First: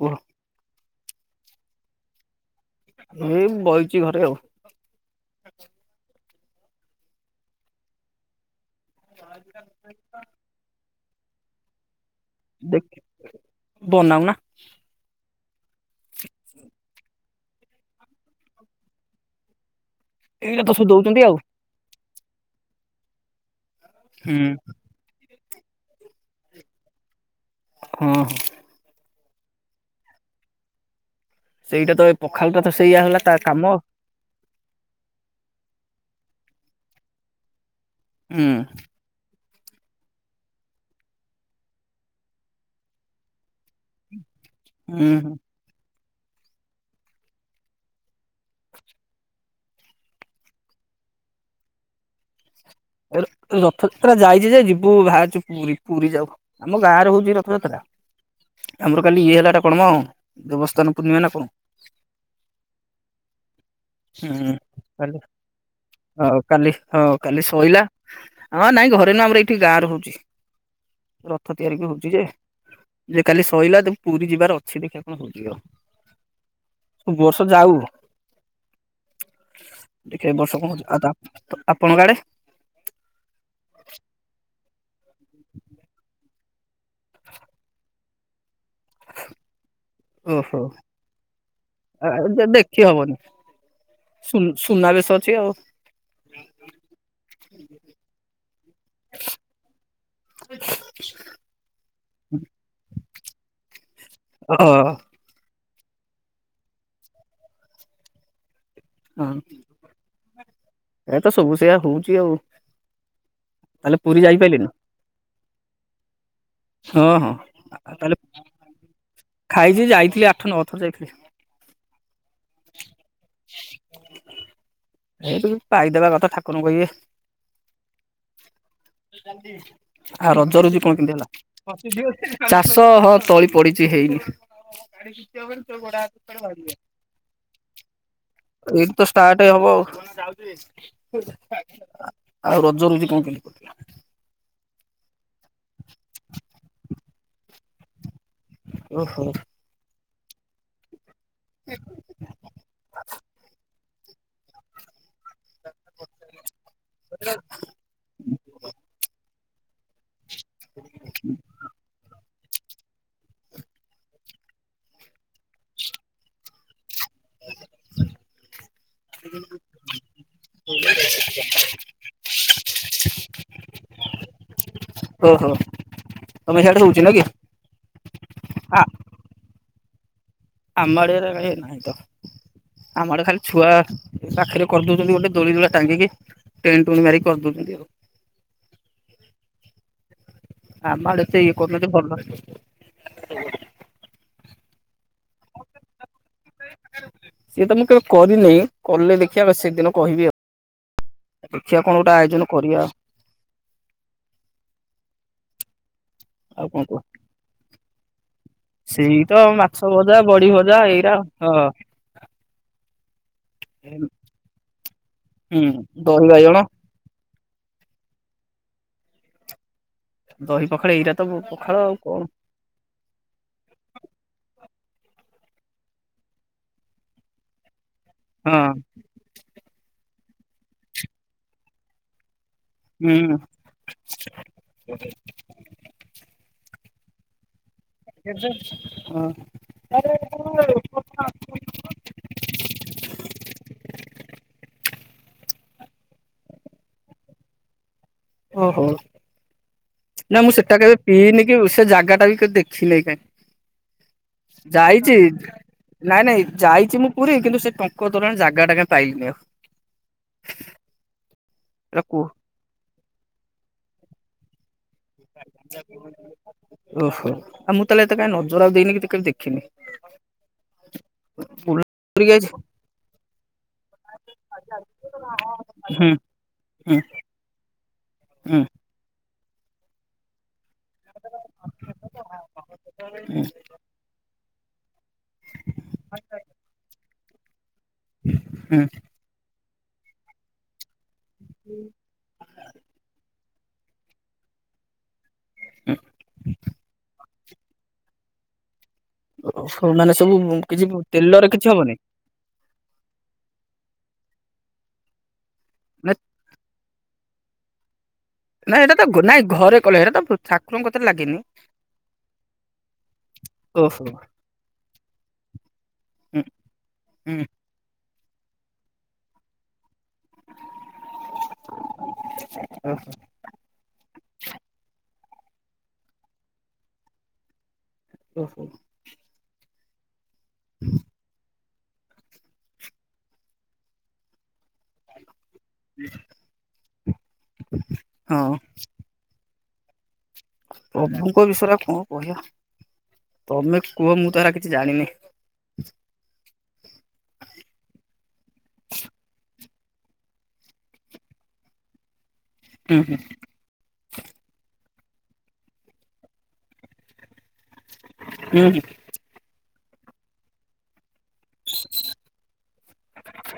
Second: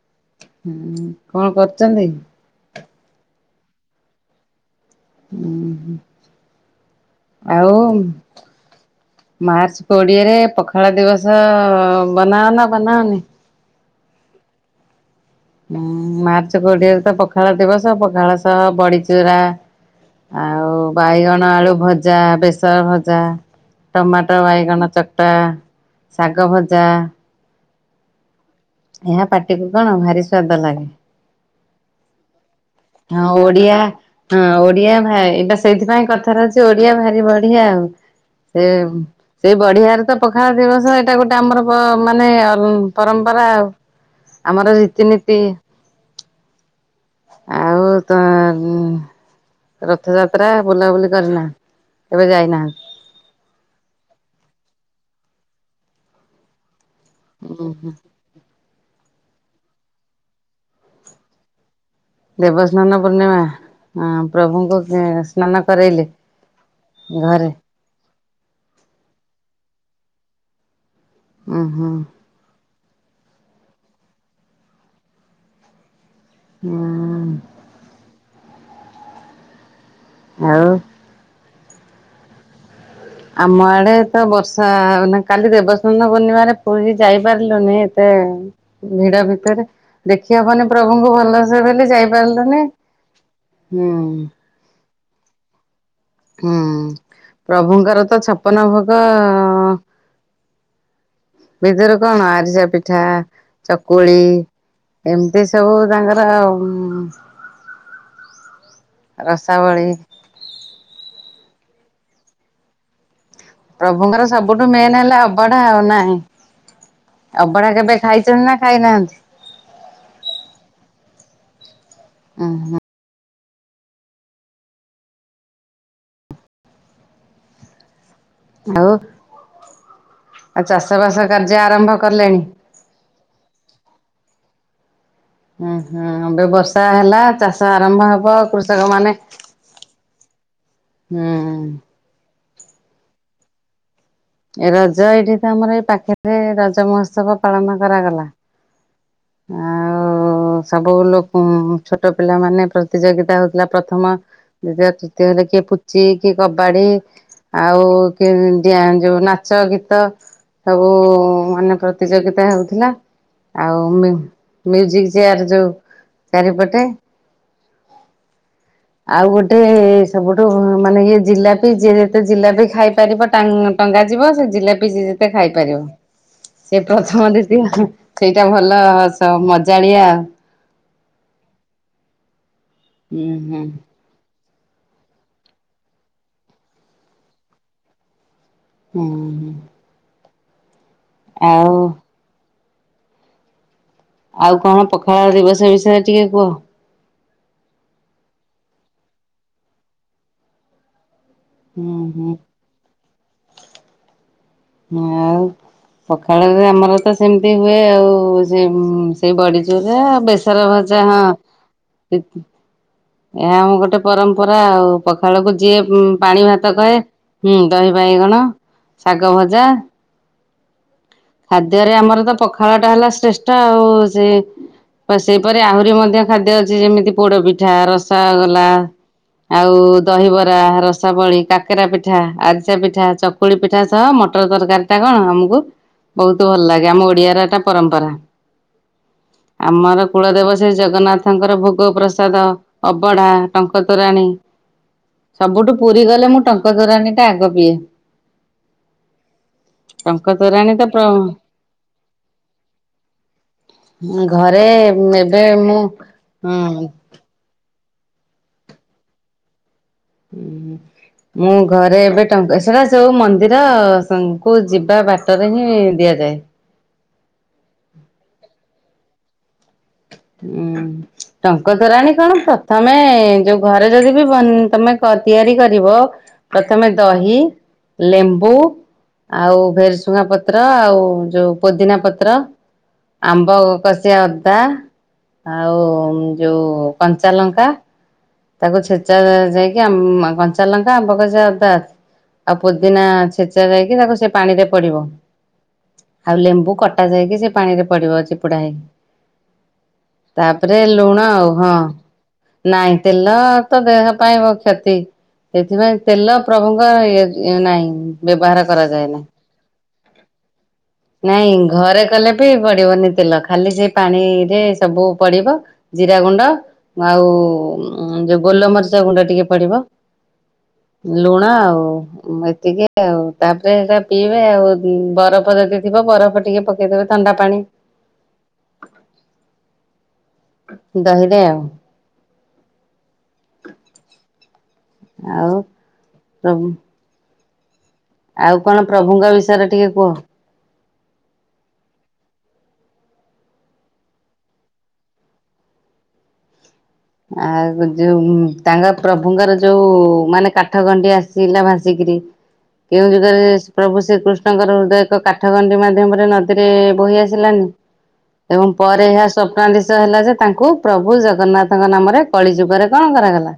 କୁହ ହୁଁ କଣ କରୁଛନ୍ତି? ମୁଁ ଏଇ ବହିଛି ଘରେ ଆଉ। ହୁଁ ହ ଆଉ ମାର୍ଚ୍ଚ କୋଡିଏରେ ପଖାଳ ଦିବସ ବନାଅନା ବନାନି? ବନାଉନା। ଉଁ ମାର୍ଚ୍ଚ କୋଡିଏରେ ତ ପଖାଳ ଦିବସ ପଖାଳ ସହ ବଡିଚୁରା। ଏଇଟା ଆଉ ତ ସବୁ ଦଉଛନ୍ତି ଆଉ ବାଇଗଣ ଆଳୁ ଭଜା ବେସର ଭଜା ଟମାଟୋ ବାଇଗଣ ଚ ଖଟା ଶାଗ ଭଜା ହଁ ହୋ ଏହା ପାଟିକୁୁ କଣ ଭାରି ସ୍ଵାଦ ଲାଗେ। ସେଇଟା ତ ପଖାଳ ଟା ତ ସେଇଆ। ହେଲା ହଁ, ତା କାମ ଓଡିଆ ହଁ ଓଡ଼ିଆ ଭ ଏଟା ସେଇଥିପାଇଁ କଥାରେ ଅଛି ଓଡ଼ିଆ ଭାରି ବଢ଼ିଆ ଆଉ। ହୁଁ ସେ ସେଇ ବଢ଼ିବାରେ ତ ପଖାଳ ଦିବସ ଏଇଟା ଗୋଟେ ଆମର ମାନେ ପରମ୍ପରା ଆଉ। [inaudible] ଆମର ରୀତି ହୁଁ ନୀତି ହୁଁ ଆଉ ତ [inaudible] [inaudible] [inaudible] [inaudible] [inaudible] ହୁଁ କାଲି ହଁ କାଲି ହଁ କାଲି [inaudible] ଉଁ [inaudible] ହୁଁ। [inaudible] [inaudible] [inaudible] ଆଉ [inaudible] [inaudible] ଓହୋ ଆ, ଦେ- ଦେଖି [inaudible] ହବନି ହୁଁ [inaudible] [inaudible] ହଁ [inaudible] [inaudible] ରସାବଳି [inaudible] ପୁରୀ ଯାଇପାରିଲିନି [inaudible] ହଁ ହଁ ଆ- ତାହେଲେ [inaudible] [inaudible] [inaudible] [inaudible] ଆଉ ଆଉ ଚାଷ ବାସ କାର୍ଯ୍ୟ [inaudible] ଆରମ୍ଭ କଲେଣି? [inaudible] [inaudible] ମାନେ ହୁଁ [inaudible] [inaudible] [inaudible] [inaudible] [inaudible] [inaudible] [inaudible] [inaudible] [inaudible] [inaudible] [inaudible] [inaudible] ଟଙ୍ଗ ଟଙ୍ଗା ଯିବ ସେ ଜିଲାପି ଯିଏ ଯେତେ ଖାଇପାରିବ। ତମ ସେ ସିଆଡେ ହୋଉଚି ନା କି। ପ୍ରଥମ ଦ୍ଵିତୀୟ ସେଇଟା ଭଲ ଆ- ମଜାଳିଆ। ଆମ ଆଡେ ଏରା କାଇ ନାହିଁ ତ ଆମ ଆଡେ ଖାଲି ହୁଁ ଖାଲି ହୁଁ ଛୁଆ ପାଖରେ କରିଦଉଛନ୍ତି ଗୋଟେ ଦୋଳି ଦୂଳା ଟାଙ୍ଗିକି ଟେନ ଟୁ ମାରିକି କରିଦଉଛନ୍ତି ଆଉ। ହୁଁ ହୁଁ। ଆମ ଆଡେ ଏତେ ଇଏ ଆଉ କରୁନାହାନ୍ତି ଭଲ। ଆଉ କଣ ପଖାଳ ଦିବସ ବିଷୟରେ ଟିକେ କୁହ। ସିଏ ତ ମୁଁ କେବେ କରିନେଇ କଲେ ଦେଖିବା ସେଦିନ କହିବି ଆଉ। ଦେଖିଆ ହୁଁ କଣ ଗୋଟେ ହୁଁ ଆୟୋଜନ କରିବା ଆଉ। ଆଉ ପଖାଳରେ ଆଉ କଣ ଆମର କୁହ। ତ ସେମତି ହୁଏ ଆଉ। ସେ ତ ସେଇ ମାଛ ବଡିଚୁରା, ଭଜା ବଡି ବେସର ଭଜା ଏଇରା ହଁ। ଏହା ଆମ ଗୋଟେ ପରମ୍ପରା ଆଉ ପଖାଳକୁ ହୁଁ ଯିଏ ଦହି ପାଣି ବାଇଗଣ ଭାତ କହେ। ହୁଁ, ଦହି ବାଇଗଣ, ଶାଗ ଭଜା। ଦହି ପଖାଳ ଏଇରା ତ ପଖାଳ ଆଉ ଖାଦ୍ୟରେ କଣ ଆମର ତ ପଖାଳଟା ହେଲା ଶ୍ରେଷ୍ଠ, ଆଉ ସେ ସେହିପରି ଆହୁରି ମଧ୍ୟ ଖାଦ୍ୟ ଅଛି, ଯେମିତି ପୋଡ଼ପିଠା ରସ ରସଗୋଲା ହଁ ଆଉ ଦହିବରା ରସାବଳି, କାକେରା ପିଠା, ଆ ସା ପିଠା, ହୁଁ। ଚକୁଳି ପିଠା ସହ ମଟର ତରକାରୀଟା କଣ, ଆମକୁ ବହୁତ ଭଲ ଲାଗେ, ଆମ ଓଡ଼ିଆର ଏଟା ପରମ୍ପରା [unintelligible] ଆମର କୁଳଦେବ ସେ ଜଗନ୍ନାଥଙ୍କର ଭୋଗପ୍ରସାଦ। ଅବଢ଼ା, ଟଙ୍କ ତୋରାଣୀ। ସବୁଠୁ ପୁରୀ ଗଲେ, ମୁଁ ଟଙ୍କ ତୋରାଣୀ ଟା ଆଗ ପିଏ। ଓହୋ, ଟଙ୍କ ନା ମୁଁ ତୋରାଣୀ ସେଟା ତ କେବେ ପ୍ର ପିଇନି, କି ସେ ଜାଗା ଟା ବି କେବେ ଦେଖିନି, କାଇଁ ଘରେ ଯାଇଚି, ଏବେ ମୁଁ ନାଇଁ, ନାଇଁ, ହଁ ଯାଇଚି ମୁଁ ପୁରୀ, କିନ୍ତୁ ସେ ଟଙ୍କ ତୋରଣୀ ଜାଗା ଟା କାହିଁ ପାଇଲିିନି, ଆଉ। ମୁଁ ଘରେ ଏରା ଏବେ କୁହ ଟଙ୍କ ସେରା ସଉ ମନ୍ଦିର କୁ ଯିବା ବାଟରେ ହିଁ ଦିଆଯାଏ। ଓହୋ, ଆଉ ମୁଁ ତାହେଲେ ଏତେ କାହିଁ ନଜର ଆଉ ଦେଇନି କି, ଟିକେ ଦେଖିନି। ଉଁ। ଟଙ୍କ ବୁଲା ତୋରାଣୀ କଣ, କରିକି ଆଇଛି ପ୍ରଥମେ ଯୋଉ, ଘରେ ଯଦି ବି ବନ ତମେ କ ତିଆରି କରିବ। ହୁଁ ପ୍ରଥମେ ହୁଁ। ଦହି, ଲେମ୍ବୁ ହୁଁ ଆଉ ଭେରସୁଙ୍ଗ ପତ୍ର, ଆଉ ଯୋଉ ପୋଦିନା ପତ୍ର, ହୁଁ ଆମ୍ବ କଷିଆ ଅଦା, ଆଉ ଯୋଉ କଞ୍ଚାଲଙ୍କା ତାକୁ ଛେଚା ଯାଇକି, ଆ କଞ୍ଚା ଲଙ୍କା, ଆମ୍ବକଷିଆ ଅଦା ଆଉ ପୋଦିନା ଛେଚା ଯାଇକି ତାକୁ ସେ ପାଣି ରେ ପଡିବ। ହୁଁ ଆଉ ଲେମ୍ବୁ କଟା ଯାଇକି, ସେ ପାଣି ରେ ପଡିବ, ଚିପୁଡା ହେଇ। ଓ ହୋ, ମାନେ ସବୁ କିଛି ଲୁଣ ଆଉ ତେଲରେ କିଛି ହଁ ହବନି। ନାଇଁ, ତେଲ ତ ଦେହ ପାଇଁ କ୍ଷତି, ସେଥିପାଇଁ ନା ତେଲ ପ୍ରଭୁ କ ଇଏ ଇଏ ନାହିଁ। ବ୍ୟବହାର ନାଇଁ, ଏଟା ତ କରାଯାଏ ନାହିଁ। ନାଇଁ, ଘରେ କଲେ, ହେରା ତ ଠା ନାଇଁ, ଘରେ କଲେ ବି ପଡିବନି ତେଲ, ଖାଲି ସେ ଓହୋ। ପାଣିରେ ସବୁ ପଡିବ। ଜିରା ହୁଁ ଗୁଣ୍ଡ ଆଉ ହୁଁ ଯଉ ଗୋଲମରିଚ ଗୁଣ୍ଡ ଟିକେ ପଡ଼ିବ, ଲୁଣ ଆଉ। ଏତିକି ଓହୋ ଆଉ, ତାପରେ ହେରା ପିଇବେ ଆଉ ବରଫ ଯଦି ଥିବ, ବରଫ ଟିକେ ପକେଇଦେବେ, ଥଣ୍ଡା ପାଣି ଓହୋ। ଦହିରେ ଆଉ। ଆଉ ପ୍ରଭୁ [inaudible] ଆଉ କଣ ପ୍ରଭୁଙ୍କ ବିଷୟରେ ଟିକେ କୁହ? ପ୍ରଭୁଙ୍କ ବିଷୟରେ ଆଉ କଣ କହିବା? ତୋମେ କୁହ ମୁଁ ତ ସେରା କିଛି ଜାଣିନି। ଆଉ ଯୋଉ ତାଙ୍କ ପ୍ରଭୁଙ୍କର ଯୋଉ ମାନେ କାଠ ଗଣ୍ଡି ଆସିଲା ଭାସିକିରି। [inaudible] କେଉଁ ଯୁଗରେ ପ୍ରଭୁ ଶ୍ରୀକୃଷ୍ଣଙ୍କର ହୃଦୟ ଏକ କାଠଗଣ୍ଡି ମାଧ୍ୟମରେ ନଦୀରେ ବହି ଆସିଲାନି। ହୁଁ ଏବଂ ହୁଁ ପରେ ଏହା ସ୍ୱପ୍ନାଦିଶ ହେଲା ଯେ, ତାଙ୍କୁ ପ୍ରଭୁ ଜଗନ୍ନାଥ ତାଙ୍କ ନାମରେ କଳି ଯୁଗରେ କଣ କରାଗଲା,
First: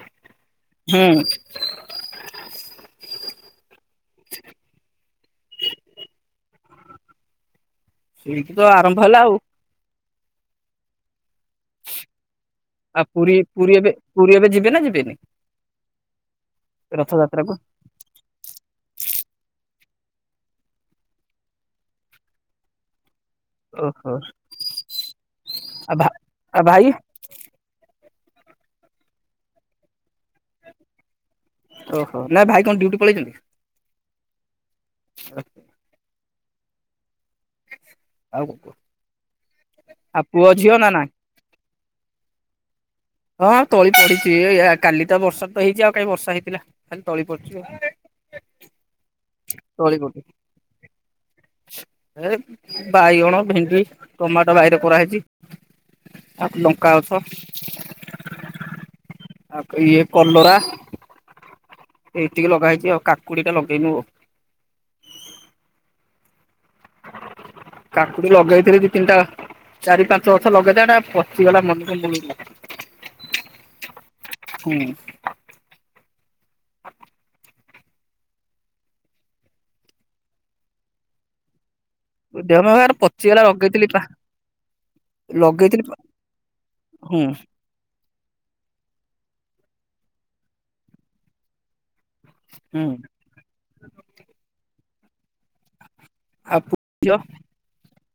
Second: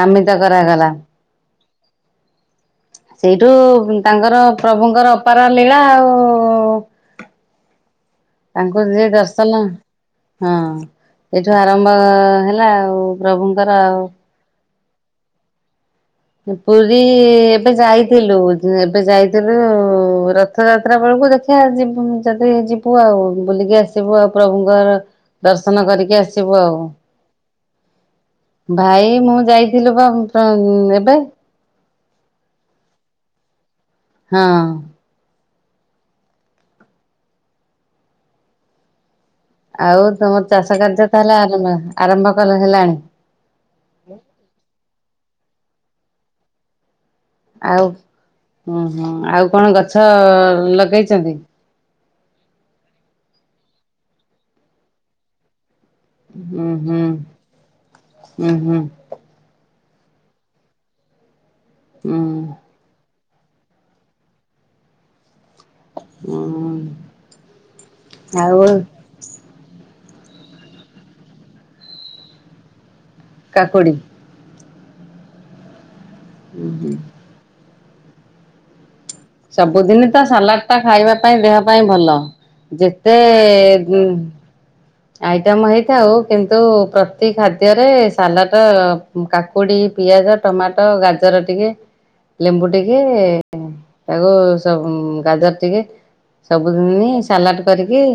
ନାମିତ କରାଗଲା। ହଁ। ସେଇଠୁ, ତାଙ୍କର ପ୍ରଭୁଙ୍କର ଅପାର ଲୀଳା ଆଉ। ସେଇଠୁ ତ ତାଙ୍କୁ ଆରମ୍ଭ ଯିଏ ହେଲା ଆଉ। ଦର୍ଶନ, ହଁ ଏଠୁ ଆରମ୍ଭ ହେଲା ଲା ଆଉ ପୁରୀ ପୁରୀ ପ୍ରଭୁଙ୍କର ଏବେ ଆଉ। ପୁରୀ ଏବେ ଯିବେ ନା ଯିବେନି? ମୁଁ ପୁରୀ ରଥଯାତ୍ରା କୁ ଏବେ ଯାଇ ଥିଲୁ, ଏବେ ଯାଇଥିଲୁ ଉ, ରଥଯାତ୍ରା ବେଳକୁ, ଦେଖିଆ ଯିବୁନି ଯଦି ଯିବ ବୁ ଆଉ ବୁଲିକି ଓହୋ ଆସିବୁ ଆଉ ପ୍ରଭୁଙ୍କର ଦର୍ଶନ ଆଉ ଭା କରିକି ଆସିବୁ ଆଉ। ଭାଇ ଭାଇ ମୁଁ ଯାଇଥିଲୁ ବା [unintelligible] ଏବେ। ଓହୋ, ନା ଭାଇ କଣ ଡିଉଟି ପଳେଇଚନ୍ତି? ହଁ। ଓକେ। ଆଉ କଣ କୁହ? ଆଉ ତୋମ ଚାଷ କାର୍ଯ୍ୟ ତାହଲେ ଆରମ୍ଭ ଆରମ୍ଭ କଲ- ହେଲାଣି? ହଁ ତଳି ପଡିଚି, ଏ ଏଆ, କାଲି ତ ବର୍ଷା ତ ହେଇଛି ଆଉ କାହିଁ ବର୍ଷା ହେଇଥିଲା। ଖାଲି ତଳି ପଡିଛି। ଆଉ ଅଁ, ହଁ ଆଉ କଣ ତଳି ଗଛ ପଡି ଲଗେଇଛନ୍ତି? ଏ ବାଇଗଣ, ଭେଣ୍ଡି, ଟମାଟୋ ବାହିରେ କରାହେଇଛି। ଆଉ ଉଁ, ଲଙ୍କା ହୁଁ ଗଛ ଉଁ, ହଁ। ଆଉ କ-ଇଏ କଲରା। ହୁଁ ଏଇତିକି ଲଗା ହେଇଛି ଆଉ କାକୁଡି ଟା ଲଗେଇନୁ ଓ। ଅଁ, ହଁ। କାକୁଡି ଲଗେଇଥିଲେ ଦି ତିନିଟା ଚାରି ପାଞ୍ଚ ଗଛ ଲଗେଇଚେ ସେଟା ପଚିଗଲା ମନୁ [inaudible] କାକୁଡ଼ି ହଁ। ହୁଁ, ହୁଁ। ସବୁଦିନ ତ ସାଲାଡ ଟା ଖାଇବା ପାଇଁ ଦେହ ପାଇଁ ଭଲ। ଦେହ ପାର ଯେତେ ପଚିଗଲା ଲଗେଇଥିଲି ପା ଗୁଁ ଆଇଟମ୍ ଲଗେଇଥିଲି ପା ହେଇଥାଉ କିନ୍ତୁ ହୁଁ ପ୍ରତି ଖାଦ ତୀୟରେ ସାଲାଡଟ ଉଁ, କାକୁଡ଼ି, ପିଆଜ, ଟମାଟୋ, ଗାଜର ଟିକେ ଲେମ୍ବୁ ହୁଁ ଟିକେ ତାକୁ ସ-ଉଁ, ଗାଜର ଟିକେ ଆଉ ପୁଅ ସବୁଦିନି ଝିଅ ସାଲାଡ କରିକି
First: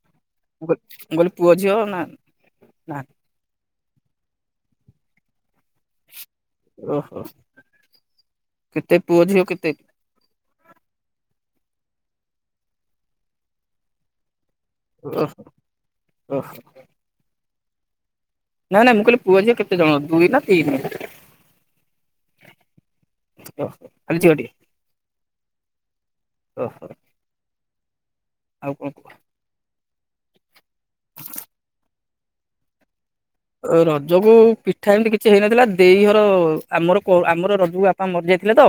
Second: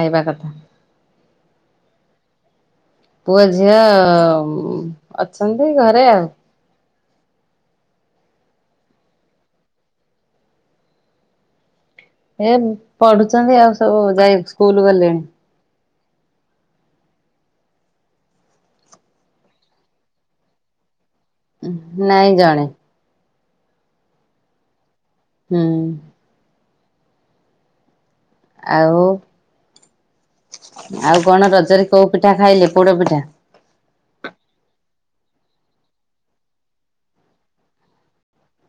ଖାଇବା କଥା। ମୁଁ କଲି ମୁଁ କହିଲି ପୁଅ ଝିଅ ନା ନାହା ପୁଅ ଝିଅ ଅଛନ୍ତି ଘରେ ଆଉ ଓହୋ କେତେ ପୁଅ ଝିଅ କେତେ? ଏ ପଢୁଛନ୍ତି ଆଉ ସବୁ ଯାଇ ସ୍କୁଲ ଗଲେଣି ଓ ଓ। ନାଇଁ ନାଇ ମୁଁ କହିଲେ ପୁଅ ଝିଅ କେତେ ଜଣ ଦୁଇ ନା ତିନି? ନାଇଁ ଜଣେ। ଖାଲି ଝିଅଟି। ହୁଁ। ଓ ହୋ। ଆଉ ଆଉ କଣ ରଜରେ କୋଉ ପିଠା ଖାଇଲେ ପୋଡ଼ ପିଠା। ରଜକୁ ପିଠା ଏମିତି କିଛି ହେଇନଥିଲା ଦେଇ ଘର ଆମର ଆମର ରଜକୁ ବାପା ମରିଯାଇଥିଲେ ତ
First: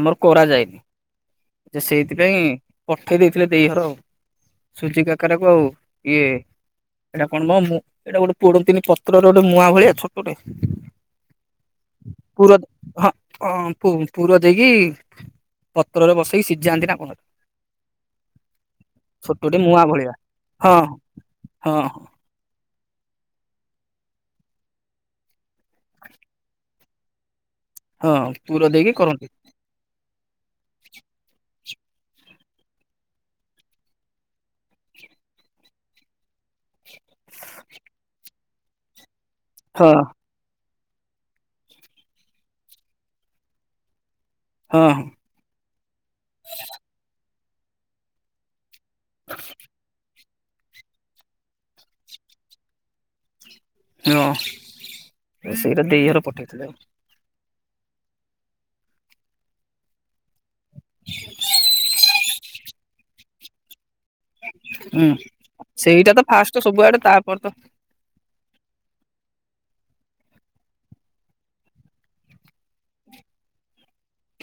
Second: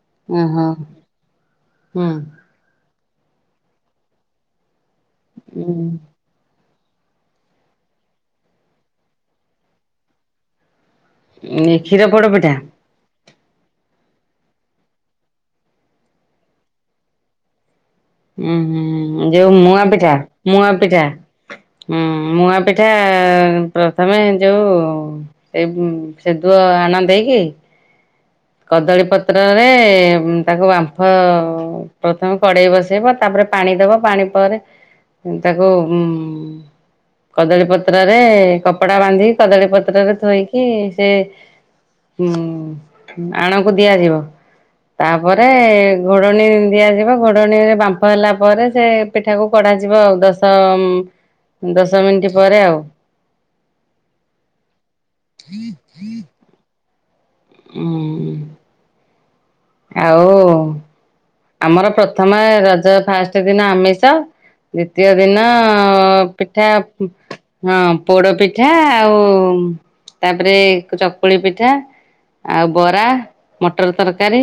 ଆମର ଓହୋ କରାଯାଏନି ସେଇଥିପାଇଁ ଉଁ ପଠେଇ ଦେଇଥିଲେ ଦେଇ ଘର ଆ ସୁଜି କାକରାକୁ ଆଉ ଇଏ ଏଇଟା କଣ କ ମୁ ଏଇଟା ଗୋଟେ ପୋଡନ୍ତିନି ପତ୍ରର ଗୋଟେ ମୁଆଁ ଭଳିଆ ଛୋଟଟେ ଏ କ୍ଷୀର ପୋଡ ପୁର ପିଠା। ହଁ ହଁ ପୁର ଦେଇକି ପତ୍ରରେ ବସେଇକି ସିଝିଯାଆନ୍ତି ନା କଣ? ହୁଁ ହୁଁ ଯୋଉ ଛୋଟଟେ ମୁଆ ମୁଆଁ ପିଠା ଭଳିଆ ମୁଆ ହଁ ପିଠା ହଁ ହୁଁ। ମୁଆ ପିଠା ପ୍ରଥମେ ଯୋଉ ଏଇ ସେଦୁଅ ଆଣ ଦେଇକି ହଁ। ପୁର ଦେଇକି କଦଳୀ କରନ୍ତି ପତ୍ର ତାକୁ ବାମ୍ଫ ପ୍ରଥମେ କଡେଇ ବସେଇବ ତାପରେ ପାଣି ଦବ ପାଣି ପରେ ତାକୁ ଉଁ କଦଳୀ ପତ୍ରରେ କପଡା ବାନ୍ଧି କଦଳୀ ହଁ ପତ୍ରରେ ଥୋଇକି ସେ ଆଣକୁ ଦିଆଯିବ ହଁ ତା ତା ପରେ ଘୋଡ଼ଣୀ ଦିଆଯିବ ଘୋଡ଼ଣୀରେ ବାମ୍ପ ହେଲା ପରେ ସେ ପେ ସେଠାକୁ କଢା ଯିବ ଆଉ ଦଶ ଦଶ ମିନିଟ ପରେ ଆଉ ହଁ ସେଇଟା ଦେଇ ଘର ପଠେଇଥିଲେ। ହଁ। ଆଉ ଆମର ପ୍ରଥମା ରଜ ଫାଷ୍ଟ ଦିନ ଆମିଷ। ହୁଁ ଦ୍ଵିତୀୟ ଦିନ ସେଇଟା ତ ଫାଷ୍ଟ ପିଠା ସବୁଆଡେ ତାପରେ ତ ହଁ। ପୋଡ ପିଠା ଆଉ ତାପରେ ଚକୁଳି ପିଠା। ଆଉ ବରା ମଟର ତରକାରୀ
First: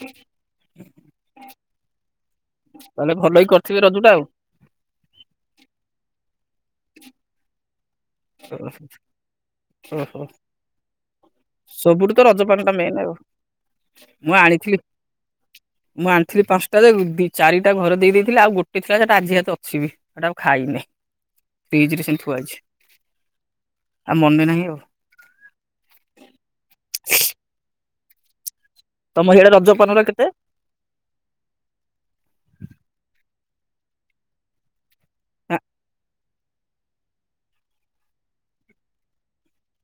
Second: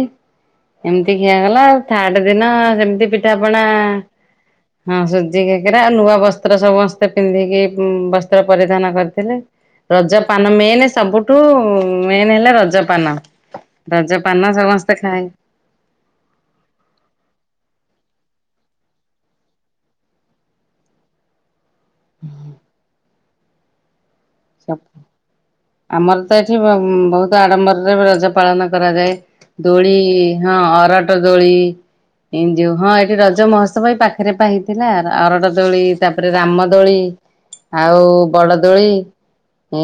ଏମିତି ଖିଆଗଲା। ଥାଡ ଦିନ ସେମିତି ତାହେଲେ ଭଲ କି ପିଠାପଣା କରିଥିବେ ରଜ ଟା ଆଉ। ହଁ ସୁଜି କାକରା ନୂଆ ବସ୍ତ୍ର ସମସ୍ତେ ପିନ୍ଧିକି ବସ୍ତ୍ର ପରିଧାନ କରିଥିଲେ। ଓହୋ ରଜପାନ ମେନ୍ ସବୁଠୁ ସବୁଠୁ ତ ମେନ୍ ହେଲା ଟା ମେନ୍ ଆଉ ରଜପାନ। ରଜ ମୁଁ ପାନ ଆଣିଥିଲି ସମସ୍ତେ ଖାଏ। ମୁଁ ଆଣିଥିଲି ପାଞ୍ଚଟା ଚାରିଟା ଘର ଦେଇଦେଇଥିଲି ଆଉ ଗୋଟେ ଥିଲା ସେଟା ଆଜି ହାତ ଅଛିିବି। ସେଇଟା ଆଉ ଖାଇନି ଫ୍ରିଜରେ ସେମିତି ଥୁଆ ଅଛି। ଆଉ ମନେ ନାହିଁ। ଆଉ ଆମର ତ ଏଠି ବହୁତ ଆଡମ୍ବରରେ ରଜ ପାଳନ କରାଯାଏ ତମ ହିଆଡେ ରଜପାନର କେତେ? ଦୋଳି- ହଁ ଅରଟ ଦୋଳି ଏଇ ଯୋଉ ହଁ ଏଇଠି ରଜ ମହୋତ୍ସବ ଏଇ ପାଖରେ ପା ହେଇଥିଲା। ଅରଟ ଦୋଳି, ତାପରେ ରାମଦୋଳି, ଆଉ ବଡ଼ଦୋଳି ହୁଁ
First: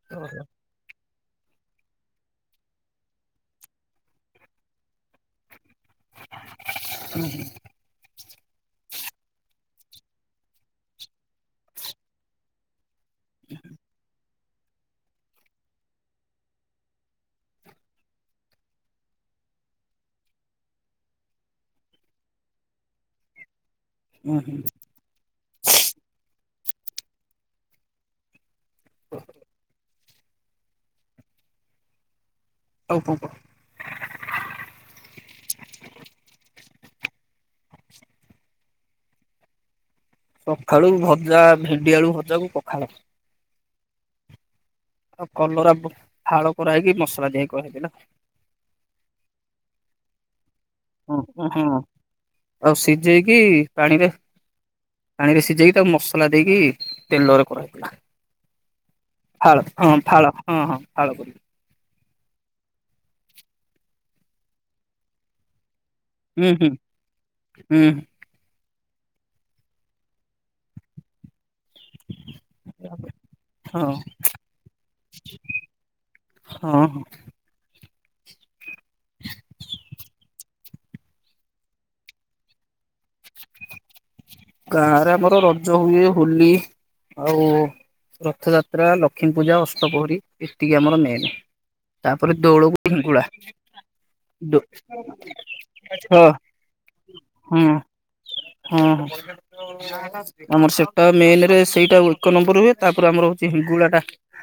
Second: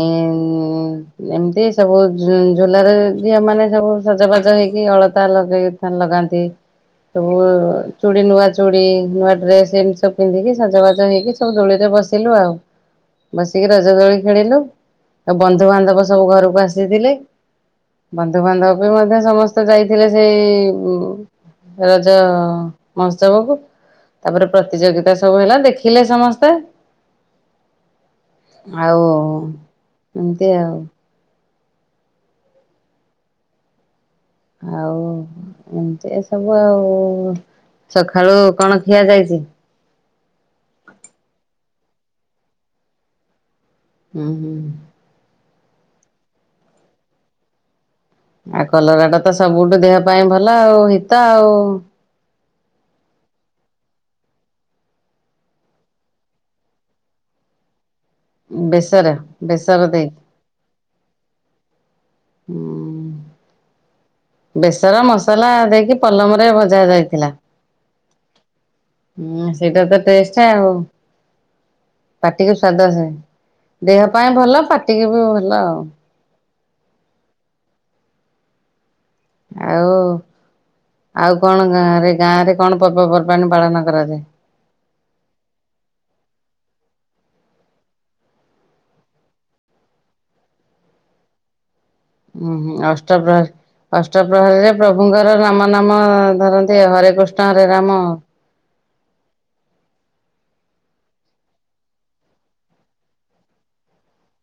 ଉଁ ଏମିତି ସବୁ ଝୁଲାରେ, ଝିଅ ମାନେ ସବୁ ସଜବାଜ ହେଇକି, ଅଳତା ଲଗେଇ ଫ୍ୟାନ ଲଗାନ୍ତି, ସବୁ ଚୁଡ଼ି, ନୂଆ ଚୁଡ଼ି, ନୂଆ ଡ୍ରେସ, ଏମିତି ସବୁ ପିନ୍ଧିକି, ସଜବାଜ ହେଇକି ସବୁ ଦୋଳିରେ ବସିଲୁ ଆଉ। [inaudible] ବସିକି ରଜ ଦୋଳି ଖେଳିଲୁ, ଆଉ ବନ୍ଧୁବାନ୍ଧବ ସବୁ ଘରକୁ ଆସିଥିଲେ। ବନ୍ଧୁବାନ୍ଧବ ବି ମଧ୍ୟ ସମସ୍ତେ ଯାଇଥିଲେ ସେଇ ବୁ ରଜ ମହୋତ୍ସବ କୁ, ଉଁ ତାପରେ ହୁଁ ପ୍ରତିଯୋଗିତା ସବୁ ହେଲା, ଦେଖିଲେ ସମସ୍ତେ। ଆଉ, ଏମିତି ଆଉ। ଆଉ କଣ କହ? ଆଉ, ଏମତି ଏ ସବୁ ଆଉ। ସକାଳୁ କଣ ଖିଆ ଯାଇଚି? ସଖାଳୁ ଭଜା, ଭେଣ୍ଡି ଆଳୁ ଭଜା କୁ ପଖାଳ। ହୁଁ ହୁଁ ହୁଁ। ଆଉ କଲରା ଫାଳ କରାହେଇକି, ମସଲା ଦିଆ ହେଇକି କରାହେଇଥିଲା। ଆଉ କଲରା ଟା ତ, ସବୁଠୁ ଦେହ ପାଇଁ ଭଲ ଆଉ। ହିତ ଓ ହ ଆଉ। ହଁ, ଆଉ ସିଜେଇକି ପାଣିରେ ପାଣିରେ ସିଜେଇକି, ତାକୁ ମସଲା ଦେଇକି, ତେଲରେ କରା ହେଇଥିଲା। ବେସର ଫାଳ ବେସର ହଁ, ଦେଇକି ଫାଳ, ହଁ ହଁ, ଫାଳ କରିକି। ଉଁ ବେସର, ମସଲା ଦେଇକି, ହୁଁ ପଲମରେ ହୁଁ ଭଜା ଯାଇଥିଲା। ହୁଁ ହୁଁ, ସେଇଟା ତ ଟେଷ୍ଟ ଆଉ। ପାଟିକୁ ସ୍ଵାଦସେ, ହଁ ଦେହ ପାଇଁ ଭଲ, ପାଟିକି ବି ଭଲ ଆଉ। ହଁ ହଁ। [unintelligible] ଆଉ, ଆଉ କଣ ଗାଁରେ, ଗାଁରେ କଣ ପର୍ବପର୍ବାଣି ପାଳନ କରାଯାଏ? ଗାଁ ରେ ଆମର ରଜ ହୁଏ, ହୋଲି ଆଉ ରଥଯାତ୍ରା, ଲକ୍ଷ୍ମୀ ପୂଜା, ଅଷ୍ଟପୋହରୀ, ଏତିକି ଆମର ମେନ୍। ତାପରେ ଦୋଳକୁ, ହେଙ୍ଗୁଳା। ଅଷ୍ଟ ପ୍ର୍ରହରୀରେ ପ୍ରଭୁଙ୍କର ରାମ ନାମ ହଁ ଧରନ୍ତି ଆଉ, ହରେ କୃଷ୍ଣ ହରେ ରାମ। ହୁଁ ହୁଁ। ଆମର ସେଟା ମେନ ରେ ସେଇଟା ଏକ ନମ୍ବର ହୁଏ, ତାପରେ ଆମର ହଉଛି ହିଙ୍ଗୁଳା ଟା